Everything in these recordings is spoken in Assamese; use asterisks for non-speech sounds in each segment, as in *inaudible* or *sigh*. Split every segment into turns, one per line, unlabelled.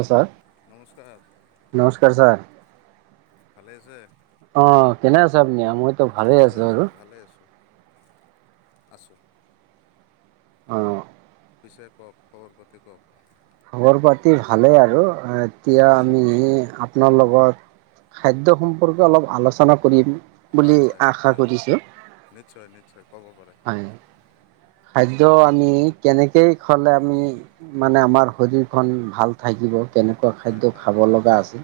অঁ ছাৰ।
নমস্কাৰ ছাৰ।
নমস্কাৰ ছাৰ।
ভালে আছে?
অঁ কেনে আছে আপুনি? মই
আছোঁ আছো ভালে আছোঁ, আছোঁ।
অঁ।
পিছে কওক খবৰ পাতি কওঁক।
খবৰ পাতি ভালে আৰু, এতিয়া
আচ্ছা
আমি
আচ্ছা
আপোনাৰ লগত, খাদ্য সম্পৰ্কে অলপ আলোচনা কৰিম বুলি
হয় হয়
আশা
নিশ্চয়
কৰিছো,
নিশ্চয় নিশ্চয় ক'ব পাৰে
হয়। খাদ্য আমি কেনেকেই খালে আমি মানে আমাৰ শৰীৰখন ভাল থাকিব? কেনেকুৱা
হয়
খাদ্য
হয়
খাব লগা
হয়
আছে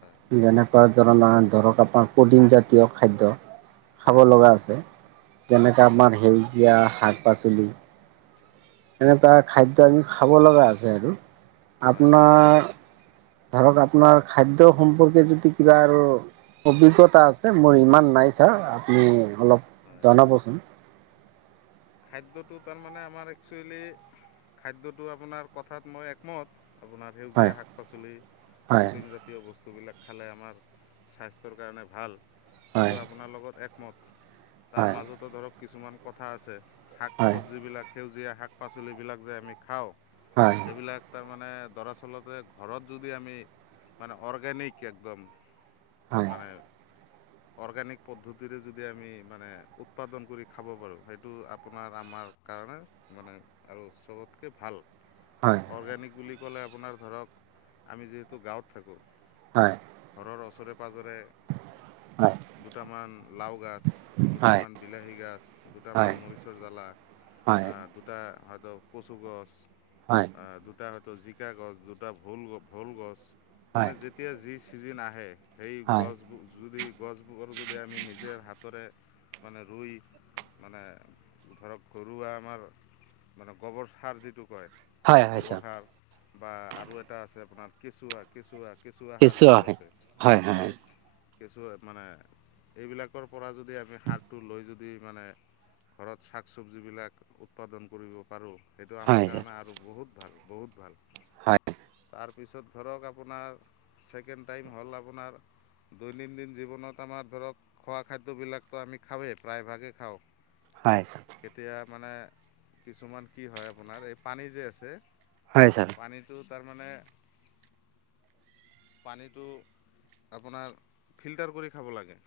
হয়
যেনে কোৱা ধৰণৰ ধৰক আপোনাৰ প্ৰটিন জাতীয় খাদ্য খাব
হয়
লগা আছে,
হয়
যেনেকে আমাৰ সেউজীয়া শাক পাচলি এনেকুৱা খাদ্য আমি খাব লগা আছে আৰু,
হয় হয়
আপোনাৰ ধৰক আপোনাৰ খাদ্য সম্পৰ্কে যদি কিবা আৰু অভিজ্ঞতা আছে মোৰ ইমান নাই ছাৰ, আপুনি অলপ
হয়
জনাবচোন।
খাদ্যটো তাৰমানে আমাৰ একচুৱেলি খাদ্যটো আপোনাৰ কথাত মই একমত, আপোনাৰ
হয়
সেউজীয়া শাক পাচলি
হয়
প্ৰ'টিন জাতীয় জাতীয় বস্তুবিলাক খালে আমাৰ স্বাস্থ্যৰ কাৰণে ভাল।
হয়
সেইটো আপোনাৰ লগত একমত, তাৰ
হয়
মাজতো ধৰক কিছুমান কথা আছে। শাক
হয়
চবজিবিলাক সেউজীয়া শাক-পাচলিবিলাক যে আমি খাওঁ।
হয়',।
এইবিলাক তাৰমানে দৰাচলতে ঘৰত যদি আমি, মানে অৰ্গেনিক একদম
হয়
মানে অৰ্গেনিক পদ্ধতিৰে যদি আমি মানে উৎপাদন কৰি খাব পাৰোঁ, সেইটো আপোনাৰ আমাৰ কাৰণে মানে আৰু চবতকৈ ভাল।
হয়',।
অৰ্গেনিক বুলি ক'লে আপোনাৰ ধৰক, আমি যিহেতু গাঁৱত থাকোঁ।
হয়',।
ঘৰৰ ওচৰে পাঁজৰে
অ *unintelligible*
দুটামান লাও গছ,
হয়
দুটামান বিলাহী গছ, দুটামান মৰিচৰ জ্বালা।
হয়',।
আহ, দুটা হয়তো কচু গছ
হয়',।
দুটা হয়তো জিকা গছ, দুটা ভোল ভোল গছ, মানে যেতিয়া যি ছিজন আহে, সেই গছবোৰ যদি গছবোৰ যদি আমি নিজে হাতেৰে, মানে ৰুই মানে ধৰক ঘৰুৱা আমাৰ, মানে গোবৰ সাৰ যিটো কয়।
হয় হয়
গবৰ
ছাৰ
সাৰ বা আৰু এটা আছে কেঁচুৰৱা সাৰ কেঁচুৰ সাৰ। কেঁচুৰ সাৰ যিটো আছে হয়',। কিছু মানে এইবিলাকৰ পৰা যদি আমি সাৰটো লৈ যদি মানে ঘৰত শাক-চবজিবিলাক উৎপাদন কৰিব পাৰোঁ। সেইটো
হয়
আমাৰ
ছাৰ
কাৰণে আৰু বহুত ভাল বহুত ভাল।
হয়
তাৰপিছত ধৰক আপোনাৰ ছেকেণ্ড টাইম হ'ল আপোনাৰ দৈনন্দিন জীৱনত আমাৰ ধৰক, খোৱা খাদ্যবিলাকতো আমি খাওঁৱেই প্ৰায়ভাগেই খাওঁ।
হয়', ছাৰ।
কেতিয়া মানে কিছুমান কি হয় আপোনাৰ, এই পানী যে আছে
হয়', ছাৰ।
পানীটো তাৰমানে, পানীটো আপোনাৰ ফিল্টাৰ কৰি খাব লাগে।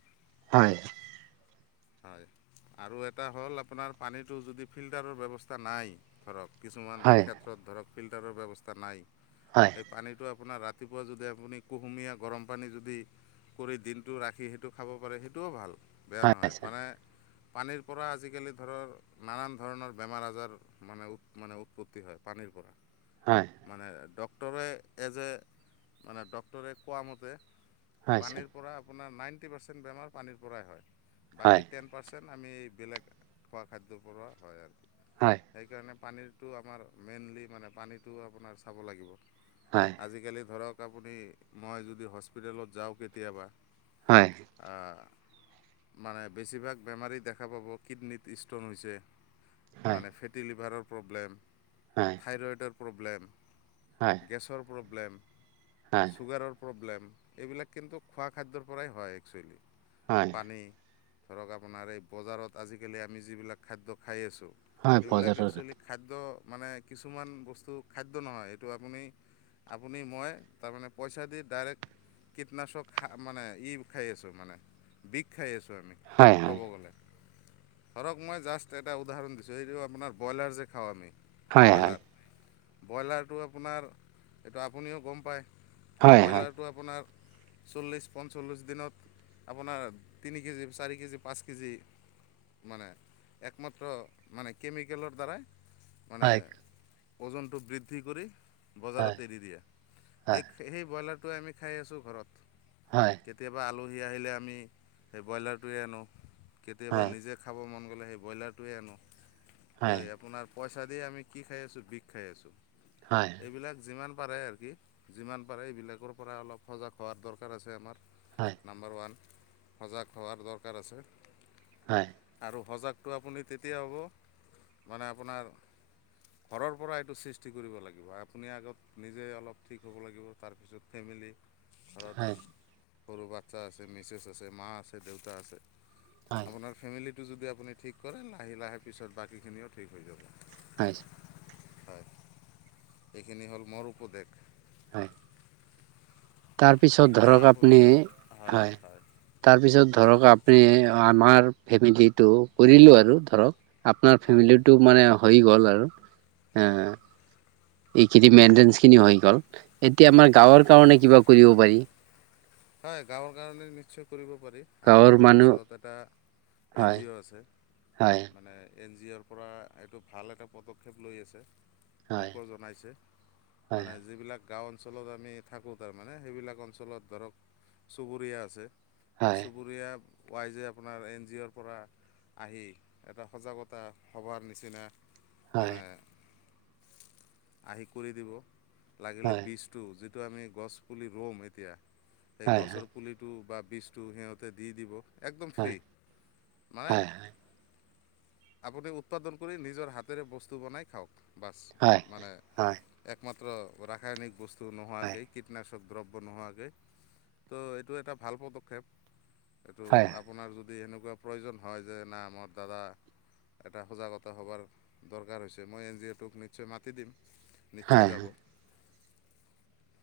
হয়',।
হয়', আৰু এটা হ'ল আপোনাৰ পানীটো যদি ফিল্টাৰৰ ব্যৱস্থা নাই। ধৰক
হয়
কিছুমান
হয়
ক্ষেত্ৰত ধৰক, ফিল্টাৰৰ ব্যৱস্থা নাই।
হয়',।
সেই পানীটো আপোনাৰ ৰাতিপুৱা যদি, আপুনি কুহুমীয়া গৰম পানী যদি দিনটো ৰাখি সেইটো খাব পাৰে সেইটোও ভাল, বেয়া
হয়
নহয়
ছাৰ
মানে পানীৰ পৰা আজিকালি ধৰক নানান ধৰণৰ বেমাৰ-আজাৰ, মানে উৎ মানে উৎপত্তি হয়' পানীৰ পৰা।
হয়।
মানে ডক্টৰে এযে, মানে ডক্টৰে কোৱা মতে।
হয় ছাৰ
পানীৰ পৰা আপোনাৰ নাইণ্টি পাৰ্চেণ্ট বেমাৰ পানীৰ পৰাই হয়। বাকী টেন পাৰ্চেণ্ট আমি বেলেগ খোৱা খাদ্যৰ পৰা হয় আৰু। সেইকাৰণে পানীটো আমাৰ মেইনলি, মানে পানীটো আপোনাৰ চাব লাগিব।
হয়।
আজিকালি ধৰক আপু, নি মই যদি হস্পিটেলত যাওঁ কেতিয়াবা।
হয়।
মানে বেছিভাগ বেমাৰী দেখা পাব কিডনিত ষ্ট'ন হৈছে। মানে ফেটি লিভাৰৰ প্ৰব্লেম।
হয়।
থ্ৰাইৰয়েদৰ প্ৰব্লেম।
হয়।
গেছৰ প্ৰব্লেম।
হয়।
চুগাৰৰ প্ৰব্লেম এইবিলাক কিন্তু খোৱা খাদ্যৰ পৰাই হয় একচুৱেলি। পানী ধৰক আপোনাৰ এই বজাৰত আজিকালি আমি যিবিলাক খাদ্য খাই আছোঁ। সেইবিলাক একচুৱেলি খাদ্য মানে কিছুমান বস্তু খাদ্য নহয়, এইটো আপুনি আপুনি মই, তাৰমানে পইচা দি ডাইৰেক্ট কীটনাশক ষা মানে ই খাই আছোঁ মানে, বিষ খাই আছোঁ আমি। ক'ব গ'লে। ধৰক মই জাষ্ট এটা উদাহৰণ দিছোঁ এইটো আপোনাৰ ব্ৰইলাৰ যে খাওঁ আমি, ব্ৰইলাৰ। ব্ৰইলাৰটো আপোনাৰ, এইটো আপুনিও গম পায়। ব্ৰইলাৰটো আপোনাৰ চল্লিছ পঞ্চল্লিছ দিনত আপোনাৰ তিনি কেজি, চাৰি কেজি, পাঁচ কেজি মানে একমাত্ৰ মানে কেমিকেলৰ দ্বাৰাই মানে ওজনটো বৃদ্ধি কৰি বজাৰত এৰি দিয়ে। সেখ সেই ব্ৰইলাৰটোৱে আমি খাই আছোঁ ঘৰত।
হয়।
কেতিয়াবা আলহী আহিলে আমি, সেই ব্ৰইলাৰটোৱে আনো। কেতিয়াবা নিজে খাব মন গ'লে সেই ব্ৰইলাৰটোৱে আনো। তো এই আপোনাৰ পইচা দিয়ে আমি কি খাই আছোঁ? বিষ খাই আছোঁ।
হয়।
এইবিলাক যিমান পাৰে আৰু কি, যিমান পাৰে এইবিলাকৰ পৰা অলপ সজাগ হোৱাৰ দৰকাৰ আছে আমাৰ। নাম্বাৰ ওৱান, সজাগ হোৱাৰ দৰকাৰ আছে।
হয়।
আৰু সজাগটো আপুনি তেতিয়া হ'ব, মানে আপোনাৰ
*inaudible*
ঘৰৰ পৰা এইটো সৃষ্টি কৰিব লাগিব। আপুনি আগত নিজে অলপ ঠিক হ'ব লাগিব, তাৰপিছত ফেমিলি ঘৰত সৰু বাচ্ছা আছে, মিছেছ আছে, মা আছে দেউতা আছে, আপোনাৰ ফেমিলিটো যদি আপুনি ঠিক কৰে লাহে, লাহে পিছত বাকীখিনিও ঠিক হৈ যাব।
হয়।
হয়, সেইখিনি হ'ল মোৰ উপদেশ।
হয়। তাৰপিছত ধৰক আপুনি হয়, তাৰপিছত
কওক
ধৰক আপ আপুনি আ, ফেমিলিটো কৰিলো ধৰক, আপোনাৰ
হয়
ফেমিলি টো মানে হৈ গ'ল আৰু এ
হয়
এইখিনি মেইনটেনছ খিনি হৈ গ'ল, এতিয়া
হয়
আমাৰ গাঁৱৰ কাৰণে কিবা কৰিব পাৰি।
হয়, গাঁৱৰ কাৰণে নিশ্চয় কৰিব পাৰি। আমাৰ
গাঁৱৰ
ঘৰৰ
মানুহ
ওচৰত এটা এন
হয়
জি অ' আছে,
হয়
মানে এন জি অ'ৰ পৰা এইটো ভাল এটা পদক্ষেপ লৈ আছে।
হয়
মোকো জনাইছে,
হয়
মানে যিবিলাক গাঁও অঞ্চলত আমি থাকোঁ তাৰমানে, সেইবিলাক অঞ্চলত ধৰক চুবুৰীয়া আছে। এই
হয়
চুবুৰীয়া ৱাইজে আপোনাৰ এন জি অ'ৰ পৰা। আহি এটা সজাগতা সভাৰ নিচিনা মানে
হয়
আহি কৰি দিব, লাগিলে
হয় হয়
বিশ টো যিটো আমি গছ পুলি ৰুম এতিয়া সেই
হয় হয়
গছৰ পুলিটো বা বীজটো সিহঁতে দি দিব। একদম ফ্ৰী
হয়
মানে
হয় হয়
আপুনি উৎপাদন কৰি নিজৰ হাতেৰে বস্তু বনাই খাওঁক, বাছ
হয়
মানে একমাত্ৰ ৰাসায়নিক বস্তু নোহোৱাকে কীটনাশক দ্ৰব্য নোহোৱাকৈ ত' এইটো এটা ভাল পদক্ষেপ, এইটো
হয় হয়
আপোনাৰ যদি এনেকুৱা প্ৰয়োজন হয় যে না মোৰ দ্বাৰা এটা সজাগতা সভাৰ দৰকাৰ হৈছে, মই যিহেতু এন জি অ'টোক নিশ্চয় মাতি দিম। নিশ্চয় যাব,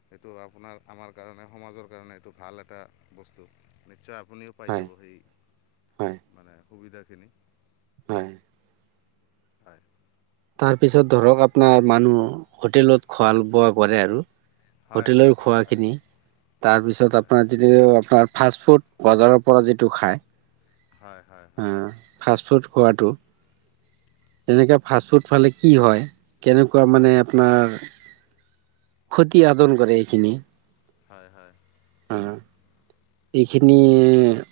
সেইটো আপোনাৰ আমাৰ কাৰণে সমাজৰ কাৰণে। ভাল এটা বস্তু নিশ্চয় আপুনিও পাই
হয়
যাব সেই। মানে সুবিধাখিনি।
হয়।
হয়।
তাৰপিছত ধৰক আপোনাৰ মানুহ হোটেলত খোৱা বোৱা কৰে আৰু।
হয় হয়
হোটেলৰ
হয় হয়
খোৱাখিনি, তাৰ পিছত
হয়
আপোনাৰ যি আপোনাৰ ফাষ্ট ফুড বজাৰৰ পৰা যিটো খায়।
হয় হয়
হা
হয়
ফাষ্ট ফুড খোৱাতটো এনেকে ফা স্ত ফুদ খালে কি হয় কেনেকুৱা মানে
হয়
আপোনাৰ, ক্ষতি সাধন কৰে এইখিনি।
হয় হয়।
হয়। এইখিনি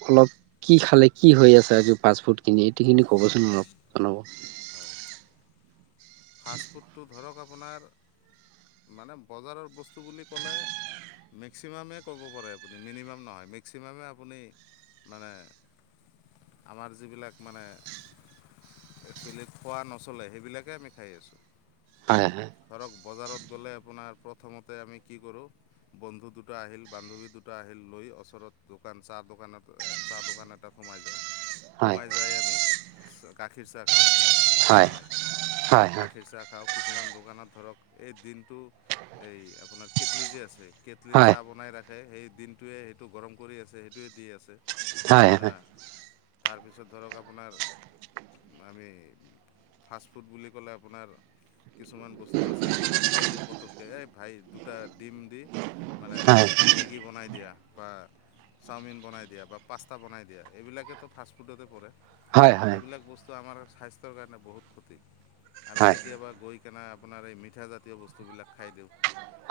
ফলত কি খালে কি হৈ আছে আজি ফাষ্ট ফুড খিনি। গোটেইখিনি ক'বচোন
হয়
অলপ জনাব।
হয়। ফাষ্টফুডটো ধৰক আপোনাৰ মানে বজাৰৰ বস্তু বুলি ক'লে, মেক্সিমামেই ক'ব পাৰে, আপুনি মিনিমাম নহয় মেক্সিমামে আপুনি মানে আমাৰ যিবিলাক মানে একচুৱেলি খোৱা নচলে, সেইবিলাকে আমি খাই আছোঁ।
হয় হয়।
ধৰক বজাৰত গ'লে আপোনাৰ প্ৰথমতে আমি কি কৰো। বন্ধু দুটা আহিল, বান্ধৱী দুটা আহিল লৈ ওচৰত দোকান চাহ দোকানত চাহ দোকান এটাত সোমাই যাওঁ,
হয়
সোমাই যাই আমি গাখীৰ চাহ খাওঁ।
হয়।
হয়নে নাই
হয়
গাখীৰ চাহ খাওঁ, কিছুমান দোকানত ধৰক এই দিনটো এই আপোনাৰ কেটলি যে আছে। কেটলিত
হয় হয়
চাহ বনাই ৰাখে, সেই দিনটোৱে সেইটো গৰম কৰি আছে সেইটোৱে দি আছে।
হয়
হা। তাৰপিছত ধৰক আপোনাৰ আমি ফাষ্ট ফুড বুলি ক'লে আপোনাৰ কিছুমান বস্তু আছে আমি খাই দিওঁ পটক এই ভাই দুটা ডিম দি মানে মেগী বনাই দিয়া বা চাওমিন বনাই দিয়া বা পাষ্টা বনাই দিয়া এইবিলাকেতো ফাষ্টফুডতে পৰে।
হয় হয় হয় হয় হয়
এইবিলাক বস্তু স্বাস্থ্যৰ কাৰণে বহুত ক্ষতি। আমি কেতিয়াবা গৈ কেনা আপোনাৰ এই মিঠা জাতীয় বস্তুবিলাক খাই দিওঁ।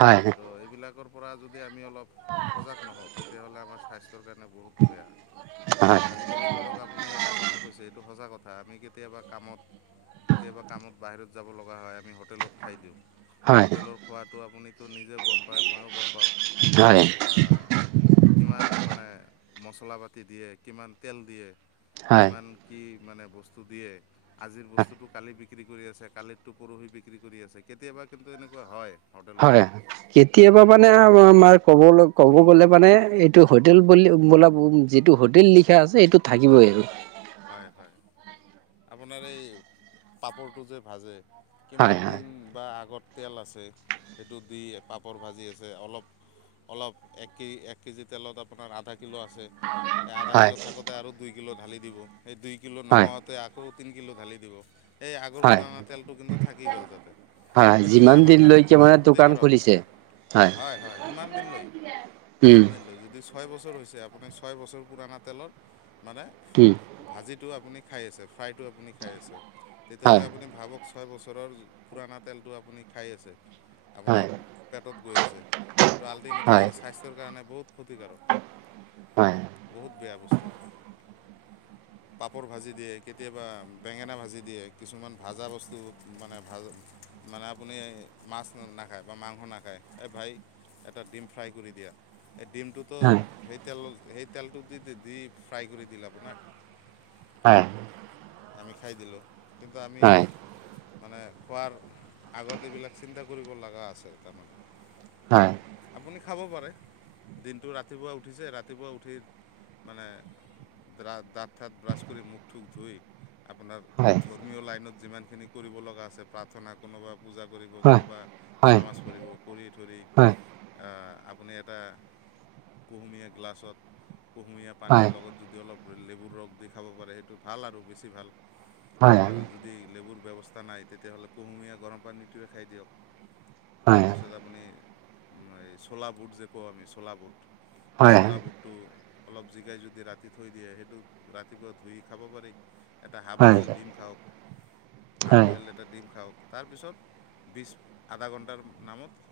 হয় হয়।
ত' এইবিলাকৰ পৰা যদি আমি অলপ সজাগ নহওঁ তেতিয়াহ'লে আমাৰ স্বাস্থ্যৰ কাৰণে বহুত বেয়া।
হয়।
আজিকালি ধৰক আপুনি এটা কথা কৈছে এইটো সঁচা কথা আমি কেতিয়াবা কামত কেতিয়াবা কামত বাহিৰত যাব লগা হয় আমি হোটেলত খাই দিওঁ হোটেলৰ খোৱাটো আপুনিতো নিজে গম পায় ময়ো গম পাওঁ।
হয়।
হা, কিমান মানে মচলা পাতি দিয়ে কিমান তেল দিয়ে।
হয়
কিমান কি মানে বস্তু দিয়ে আজিৰ বস্তুটো কালি বি বিক্ৰী কৰি আছে কালিৰটো পৰহি বিক্ৰী কৰি আছে কেতিয়াবা কিন্তু এনেকুৱা হয়। হোটেলত
হয়
হয়
কেতিয়াবা মা *unintelligible* আমাৰ ক'বলৈ ক'ব গ'লে মানে এইটো হোটেল বুলি বোলা যিটো হোটেল লিখা আছে সেইটো
হয় হয় হয়। আপোনাৰ এই পাপৰটো যে ভাজে
হয়
কিমান
হয়
দিন বা আগত তেল আছে সেইটো দি পাপৰ ভাজি আছে অলপ অলপ এক কে এক কেজি তেলত আপোনাৰ আধা কিল' আছে। এ
হয়,
আধাকিলো থাকোঁতে আৰু দুইকিলো ঢালি দিব। সেই দুইকিলো
হয়,
নোহোৱাওঁতে আকৌ তিনকিলো ঢালি দিব। এই আগৰ
হয়,
পুৰণা তেলটো কিন্তু থাকি গ'ল তাতে।
হয়,
সেইটো যে
যিমান
আমাৰ কাৰণে
দিনলৈকে
কিমান
মানে দোকান
ক্ষতিকাৰক
খুলিছে।
হয় হয় সিমান দিন লৈ সিমান
উম,
দিন লৈ যদি চ ছয় বছৰ হৈছে আপুনি ছয় বছৰ পুৰণা তেলৰ মানে
উম,
ভাজিটো আপুনি খাই আছে, ফ্ৰাইটো আপুনি খাই আছে, তেতিয়া
হয়,
হ'লে আপুনি ভাবক ছয় বছৰৰ পুৰণা তেলটো আপুনি খাই আছে আপোনাৰ
হয়,
পেটত গৈ আছে, এইটো আল্টিমেটলি
হয়,
স্বাস্থ্যৰ কাৰণে বহুত ক্ষতিকাৰক।
হয়।
বহুত বেয়া বস্তু, পাপৰ ভাজিত দিয়ে, কেতিয়াবা বেঙেনা ভাজি দিয়ে, কিছুমান ভাজা বস্তু, মানে ভাজা মানে আপুনি মাছ নাখায় বা মাংস নাখায়, এই ভাই এটা ডিম ফ্ৰাই কৰি দিয়া, এই ডিমটোত ত'
হয়,
সেই তেল সেই তেলটো দি, দি ফ্ৰাই কৰি দিলে আপোনাক।
হয়।
আমি খাই দিলোঁ। কিন্তু আমি
হয়, হয়,
মানে খোৱাৰ আগত এইবিলাক চিন্তা কৰিব লগা আছে তাৰমানে।
হয়।
আপুনি খাব পাৰে, দিনটো ৰাতিপুৱা উঠিছে, ৰাতিপুৱা উঠি মানে দ্ৰা, দাঁত-থাঁত ব্ৰাছ কৰি মুখ-থুক ধুই আপোনাৰ
হয়।
ধৰ্মীয় লাইনত যিমানখিনি কৰিব লগা আছে, প্ৰাৰ্থনা কোনোবা পূজা কৰিব
হয়,
কোনোবা
হয়,
নামাজ পঢ়িব কৰি থৰি
হয়,
আ, আপুনি এটা কুহুমীয়া গ্লাছত, কুহুমীয়া
হয়, হয়,
পানীৰ
হয়,
লগত যদি অলপ লেবুৰ ৰস দি খাব পাৰে সেইটো ভাল আৰু বেছি ভাল,
হয়, হয়। হয়,
যদি লেবুৰ ব্যৱস্থা নাই তেতিয়াহ'লে কুহুমীয়া গৰম পানীটোৱে খাই দিয়ক।
হয়, হয়,
তাৰপিছত আপুনি এই, চোলা বুট যে কওঁ আমি চোলা বুট সেই চোলা বুটটো অলপ জিকাই যদি ৰাতি থৈ দিয়ে সেইটো ৰাতিপুৱা ধুই খাব পাৰি, এটা হাফ বইল ডিম খাওঁক। হাফ বইল এটা ডিম খাওঁক, তাৰপিছত বিশ আধা ঘণ্টাৰ নামত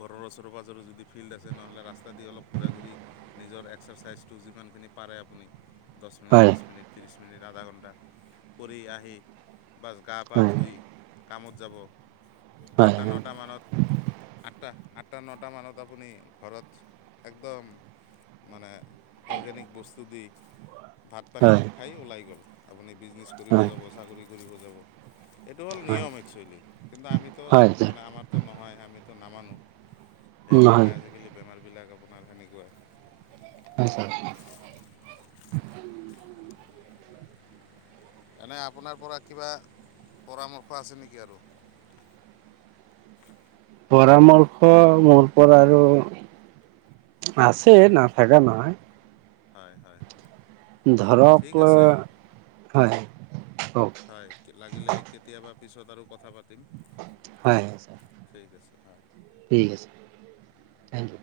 ঘৰৰ ওচৰ- পাজৰে যদি ফিল্ড আছে নহ'লে ৰাস্তা দি অলপ ঘূৰা-ঘূৰি নিজৰ এক্সাৰচাইজটো যিমানখিনি পাৰে আপুনি দহ
হয়,
মিনিট, বিশ মিনিট, ত্ৰিছ মিনিট, আধা ঘণ্টা। কৰি আহি, বাছ গা-পা ধুই কামত যাব। আঠটা, নটা মানত আঠটা, আঠটা, নটা মানত আপুনি ঘৰত একদম মানে অৰ্গেনিক বস্তু দি ভাত পানী খাই ওলাই গ'ল, আপুনি বিজনেছ কৰিব
হয়,
যাব, চাকৰি কৰিব যাব। এইটো হ'ল
হয়,
নিয়ম একচুৱেলি কিন্তু আমি
হয়,
ট'
ছাৰ।
মানে আমাৰটো নহয়, আমিতো নামানো, সেইকাৰণে
নহয়,
আজিকালি বেমাৰ বিলাক অপোনাৰ সেনেকুৱাই।
হয় চাৰ
এনে আপোনাৰ পৰা কিবা পৰামৰ্শ আছে নেকি আৰু
পৰামৰ্শ মোৰ পৰা আৰু আছে, নাথাকা নহয়
হয়, হয়। ঠিক
ধৰক,
আছে
হয়, কওঁক
হয় লাগিলে কেতিয়াবা পিছত আৰু কথা পাতিম।
হয়।
ঠিক আছে হয়।
ঠিক আছে। Thank U